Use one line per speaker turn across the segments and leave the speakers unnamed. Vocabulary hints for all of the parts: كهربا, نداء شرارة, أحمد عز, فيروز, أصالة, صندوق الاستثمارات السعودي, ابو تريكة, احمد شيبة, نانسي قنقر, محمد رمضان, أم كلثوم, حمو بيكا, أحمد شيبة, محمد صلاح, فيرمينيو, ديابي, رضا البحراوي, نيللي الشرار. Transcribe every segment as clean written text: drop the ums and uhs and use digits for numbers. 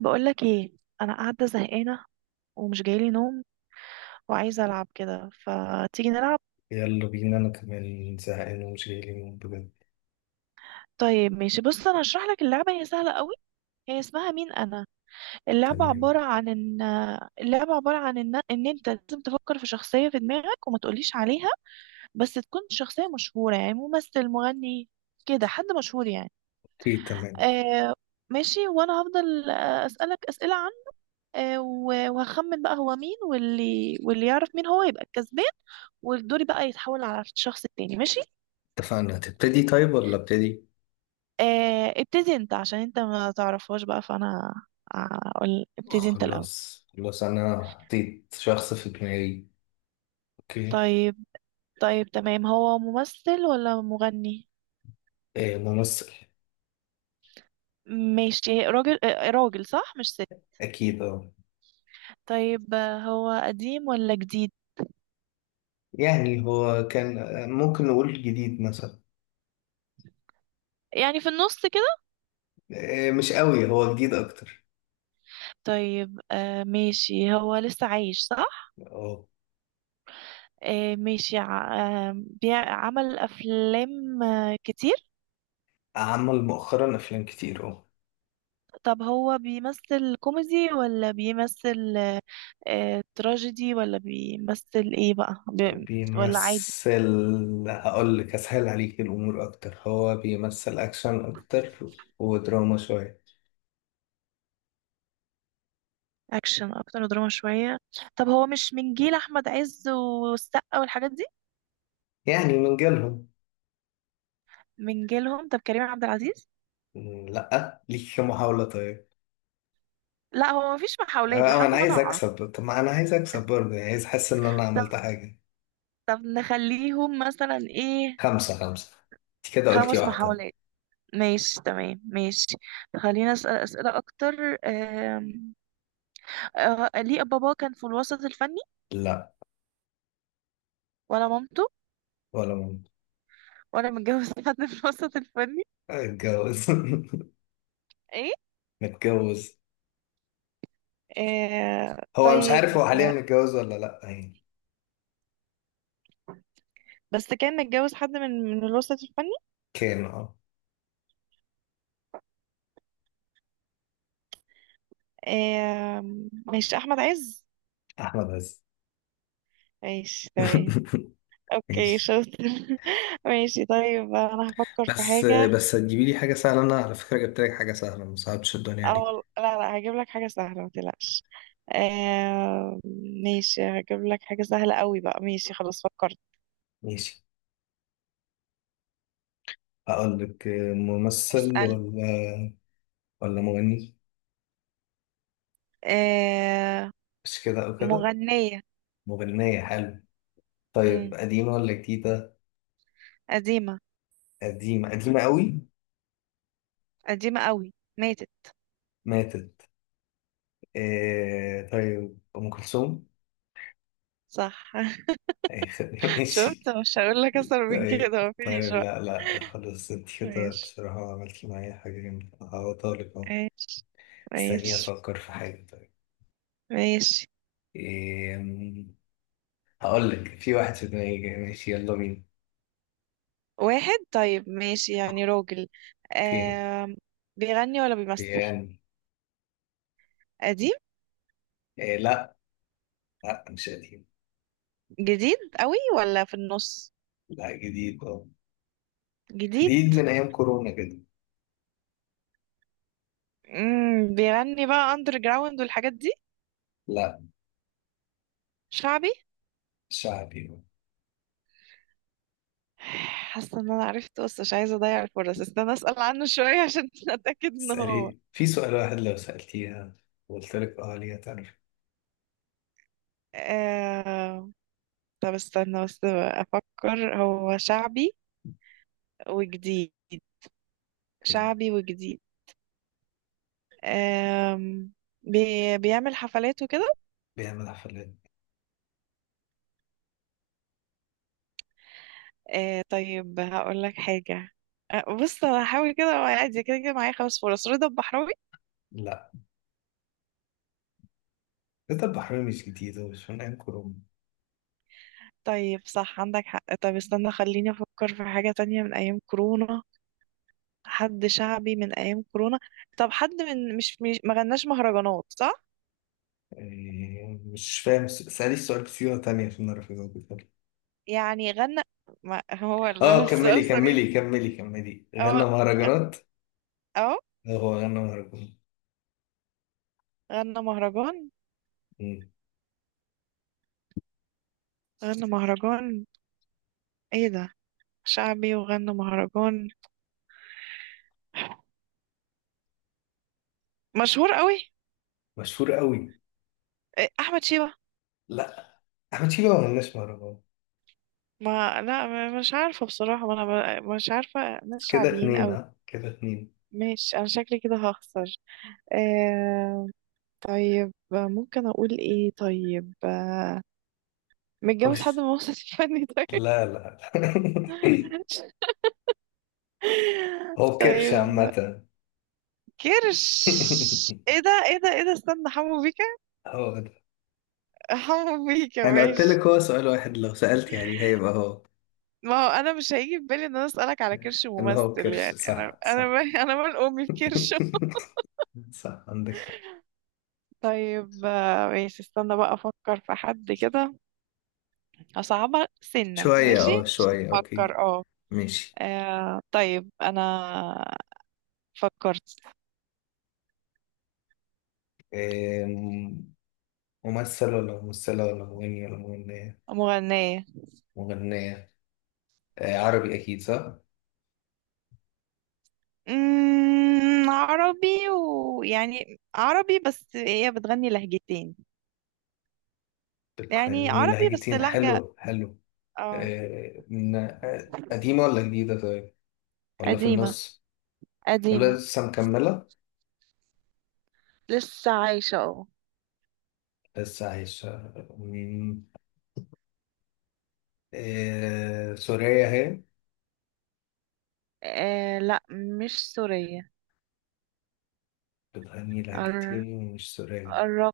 بقولك ايه؟ انا قاعده زهقانه ومش جايلي نوم وعايزه العب كده، فتيجي نلعب.
يلا بينا، أنا كمان زهقان ومش جاي لي نوم بجد.
طيب ماشي، بص انا هشرح لك اللعبه، هي سهله قوي. هي اسمها مين انا. اللعبه عباره
تمام.
عن ان اللعبه عباره عن ان انت لازم تفكر في شخصيه في دماغك وما تقوليش عليها، بس تكون شخصيه مشهوره، يعني ممثل، مغني، كده حد مشهور يعني.
أوكي تمام.
آه ماشي، وانا هفضل اسالك اسئله عنه. وهخمن بقى هو مين، واللي يعرف مين هو يبقى الكسبان. ودوري بقى يتحول على الشخص التاني، ماشي.
اتفقنا، هتبتدي طيب ولا ابتدي؟
آه، ابتدي انت عشان انت ما تعرفهاش بقى، فانا اقول ابتدي انت الاول.
خلاص خلاص، أنا حطيت شخص في دماغي. أوكي.
طيب. طيب تمام، هو ممثل ولا مغني؟
آه ممثل.
ماشي، راجل. راجل صح، مش ست؟
أكيد أه.
طيب. هو قديم ولا جديد؟
يعني هو كان ممكن نقول جديد مثلا.
يعني في النص كده.
آه مش قوي، هو جديد أكتر.
طيب ماشي، هو لسه عايش صح؟
أه
آه ماشي. عمل افلام كتير.
عمل مؤخرا أفلام كتير أه.
طب هو بيمثل كوميدي ولا بيمثل تراجيدي، ولا بيمثل ايه بقى، ولا عادي؟
بيمثل. هقول لك أسهل عليك الأمور أكتر، هو بيمثل أكشن أكتر ودراما شوية.
اكشن اكتر، دراما شوية. طب هو مش من جيل احمد عز والسقا والحاجات دي؟
يعني من جيلهم.
من جيلهم. طب كريم عبد العزيز.
مم، لأ، ليك محاولة طيب.
لا، هو مفيش محاولات
أه
لحد
أنا
ما انا
عايز
اعرف.
أكسب، طب ما أنا عايز أكسب برضه، يعني عايز أحس إن أنا
طب
عملت حاجة.
طب نخليهم مثلا ايه.
خمسة خمسة. أنت كده قلتي
خمس
واحدة.
محاولات. ماشي تمام ماشي. خلينا أسأل أسئلة أكتر. آم، ليه بابا كان في الوسط الفني؟
لأ.
ولا مامته؟
ولا ممكن.
ولا متجوز حد في الوسط الفني؟
اتجوز
ايه؟
متجوز. هو مش عارف
طيب.
هو حاليا متجوز ولا لأ يعني.
بس كان متجوز حد من الوسط الفني؟
كان أه.
آه ماشي، احمد عز.
أحمد عز.
ماشي تمام. اوكي
ماشي.
شاطر ماشي. طيب انا هفكر في
بس
حاجة.
بس هتجيبي لي حاجة سهلة، أنا على فكرة جبت لك حاجة سهلة، ما صعبتش الدنيا دي.
او لا لا، هجيب لك حاجة سهلة ما تقلقش. آه ماشي، هجيب لك حاجة سهلة قوي بقى، ماشي خلاص فكرت.
ماشي. هقول لك. ممثل
اسأل.
ولا مغني.
آه.
مش كده أو كده.
مغنية.
مغنية حلو. طيب
مم.
قديمة ولا جديدة؟
قديمة.
قديمة. قديمة قوي.
قديمة قوي، ماتت.
ماتت. آه طيب أم كلثوم.
صح
أي خدمة ماشي.
شفت، مش هقول لك اكتر من
طيب
كده، مفيش
طيب،
بقى.
لا لا، خلاص انت كده
ماشي.
بصراحة عملتي معايا حاجة جامدة، هعوضها لك اهو.
ماشي.
استني
ماشي.
أفكر في حاجة طيب.
ماشي.
إيه. هقول لك، في واحد في دماغي جاي. ماشي يلا بينا.
واحد، طيب ماشي، يعني راجل.
اوكي.
آم... بيغني ولا بيمثل؟
بيغني.
قديم.
إيه لا. لا مش قديم.
جديد قوي ولا في النص؟
لا جديد اه.
جديد.
جديد من أيام كورونا كده.
بيغني بقى اندر جراوند والحاجات دي.
لا.
شعبي.
شعبي.
حاسه ان انا عرفت، بس مش عايزه اضيع الفرص، استنى اسال عنه شويه عشان اتاكد ان هو.
اسألي في سؤال واحد لو سألتيها وقلت لك اه ليه هتعرف.
آه... طب استنى بس افكر، هو شعبي وجديد.
إيه؟
شعبي وجديد. آم، بيعمل حفلات وكده.
بيعمل حفلات.
طيب هقول لك حاجة. بص أنا هحاول كده، وأنا قاعد كده كده معايا خمس فرص. رضا البحراوي.
لا، ده البحرين مش جديد، هو مش من أيام كورونا.
طيب صح عندك حق. طب استنى خليني أفكر في حاجة تانية من أيام كورونا. حد شعبي من أيام كورونا. طب حد من مش ما غناش مهرجانات صح؟
إيه، مش فاهم اسألي السؤال بصيغة تانية عشان أعرف أجاوبك.
يعني غنى. ما هو
اه
السؤال
كملي
صريح. أهو.
غنى مهرجانات.
أهو.
آه، هو غنى مهرجانات.
غنى مهرجان.
مم.
غنى مهرجان. إيه ده. شعبي وغنى مهرجان. مشهور قوي.
مشهور قوي.
إيه، احمد شيبة.
لا. أحمد شيبة ما غناش مهرجانات.
ما لا مش عارفة بصراحة، ما انا مش عارفة ناس
كده
شعبيين
اتنين،
قوي.
ها كده اتنين.
ماشي، انا شكلي كده هخسر. آه طيب ممكن اقول ايه طيب.
هو
متجوز حد من
مش،
وسط الفني طيب.
لا لا لا. هو كرش
طيب.
عامة.
كرش؟ ايه ده ايه ده ايه ده استنى، حمو بيكا.
هو،
حمو بيكا،
انا قلت
ماشي.
لك هو سؤال واحد لو سألت يعني هيبقى هو.
ما هو انا مش هيجي في بالي ان انا اسالك على كرش
ان هو
ممثل
كرش،
يعني، انا
صح
انا
صح.
انا مال امي بكرش.
صح عندك حق.
طيب. ماشي، استنى بقى افكر في حد كده. اصعبها سنة،
شوية
ماشي.
اه
عشان
شوية
تفكر
اوكي.
اه.
ماشي.
طيب انا فكرت.
أم، ممثل ولا ممثلة ولا مغني ولا مغنية.
مغنية.
مغنية. آه، عربي أكيد صح.
عربي، ويعني عربي بس هي بتغني لهجتين. يعني
بتغني
عربي بس
لهجتين،
لهجة.
حلو حلو.
اه.
آه، من آه، قديمة ولا جديدة طيب، ولا في
قديمة.
النص. ولا
قديمة.
لسه مكملة.
لسه عايشة اه.
لسه عايشة مم، آه، سورية هي.
لا، مش سورية.
بتغني
قر-
لاجتيني ومش سورياني.
قربت.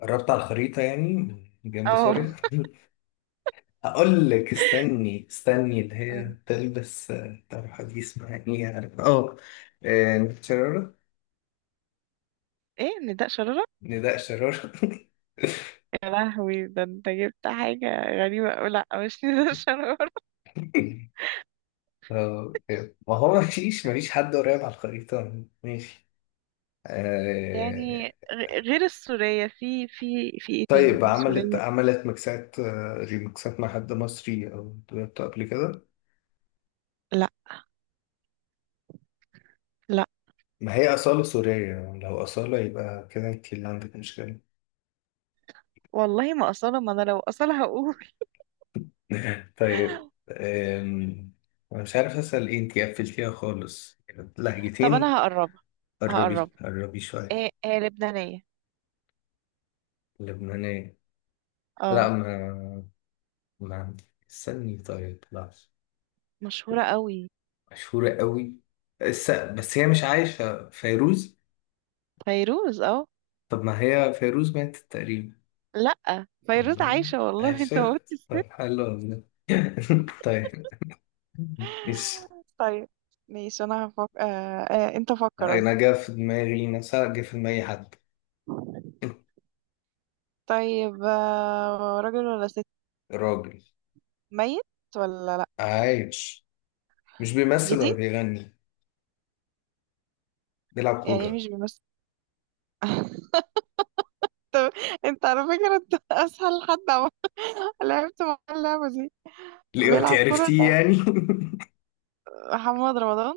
قربت على الخريطة يعني، جنب
اه.
سوريا. هقول لك استني اللي هي تلبس آه، طرحة دي اسمها ايه يعني اه. آه، نداء شرارة.
ايه، نداء شرارة؟
نداء شرارة
يا لهوي، ده انت جبت حاجة غريبة أوي. لا، مش نيللي الشرار.
آه، ما هو مفيش حد قريب على الخريطة، ماشي.
يعني
آه،
غير السورية في ايه تاني
طيب عملت
سورية؟
عملت ميكسات آه، ريميكسات مع حد مصري أو دويتو قبل كده.
لا. لا
ما هي أصالة سورية، لو أصالة يبقى كده أنت اللي عندك مشكلة.
والله، ما أصالة، ما أنا لو أصالة هقول.
طيب أم، أنا مش عارف أسأل إيه، أنتي قفلتيها خالص.
طب
لهجتين.
أنا هقربها.
قربي
هقربها.
قربي شوية.
ايه ايه، لبنانية.
لبنانية. لا
اه.
ما عندي. استني طيب، لا.
مشهورة أوي.
مشهورة قوي. بس, هي مش عايشة. فيروز.
فيروز اه.
طب ما هي فيروز ماتت تقريبا.
لا، فيروز
والله
عايشة والله انت
عايشة.
قلت.
طب حلو والله. طيب. إيش.
طيب. ماشي أنا هفكر آه. انت فكر قصدي.
أنا جا في دماغي، مثلا جا في دماغي حد.
طيب، راجل ولا ست؟
راجل.
ميت ولا لا؟
عايش. مش بيمثل ولا
جديد.
بيغني. نلعب
يعني إيه
كورة.
مش بيمثل؟ طب انت على فكرة انت اسهل حد لعبت مع اللعبة دي.
ليه انت
بيلعب كرة
عرفتيه
ده.
يعني.
محمد رمضان.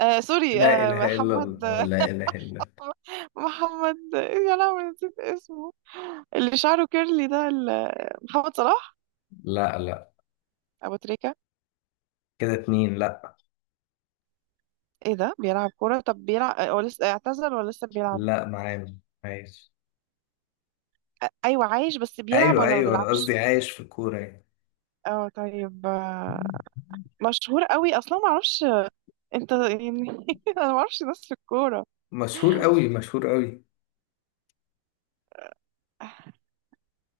سوري،
لا إله إلا
محمد.
الله لا إله إلا الله.
محمد، يا لهوي نسيت اسمه. اللي شعره كيرلي ده محمد صلاح.
لا لا.
ابو تريكة.
كده اتنين، لا.
ايه ده، بيلعب كرة. طب بيلعب، هو لسه اعتزل ولا لسه بيلعب؟
لا معانا. عايش.
ايوه عايش، بس بيلعب
أيوه
ولا ما
أيوه، أنا
بيلعبش؟
قصدي عايش في الكورة يعني.
اه طيب. مشهور قوي اصلا، ما اعرفش انت يعني. انا ما اعرفش ناس في الكورة.
مشهور قوي، مشهور قوي.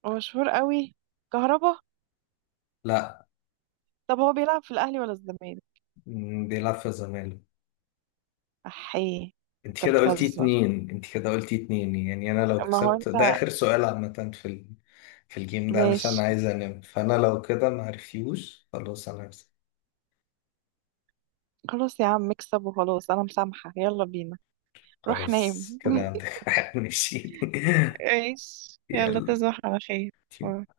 هو مشهور قوي؟ كهربا.
لا.
طب هو بيلعب في الاهلي ولا الزمالك؟
مم، بيلعب في الزمالك.
احيه. انت بتهزر،
انت كده قلتي اتنين يعني، انا لو
ما هو
كسبت ده
انت.
اخر سؤال عامة في ال... في الجيم ده علشان
ماشي.
عايز انام، فانا لو كده ما عرفتيهوش خلاص انا هكسب.
خلاص يا عم، اكسب وخلاص، انا مسامحة، يلا بينا. روح نام
خلاص كده عندك واحد ماشي.
ماشي، يلا
يلا.
تصبح على خير.
ترجمة نانسي قنقر.